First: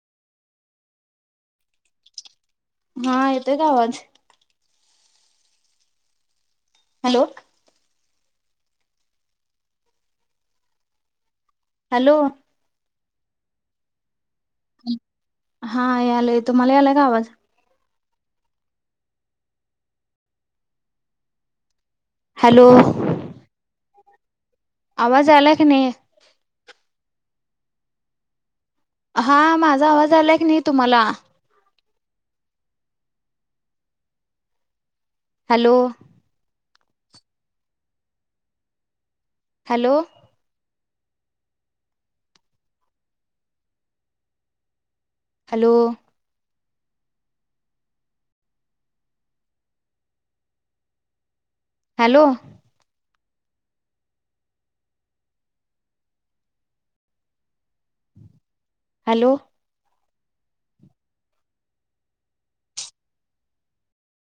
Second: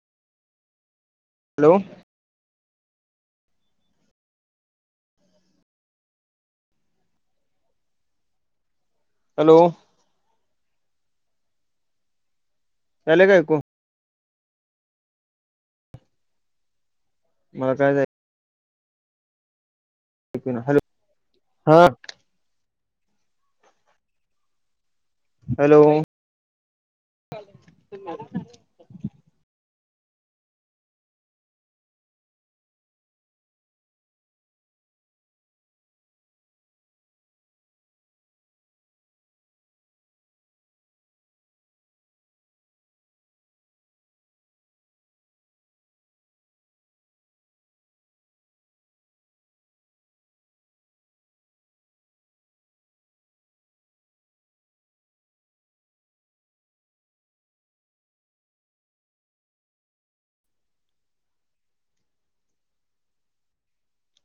Hello हा येतोय का आवाज? हॅलो हॅलो हॅलो यायले काय आईक हा यालाय तुम्हाला याला का आवाज. मला काय जाय [inaudible] हॅलो हा हॅलो, आवाज आलाकी हॅलो नाही. हा माझा आवाज आलाय की नाही तुम्हाला hello, hello, hello, hello, hello,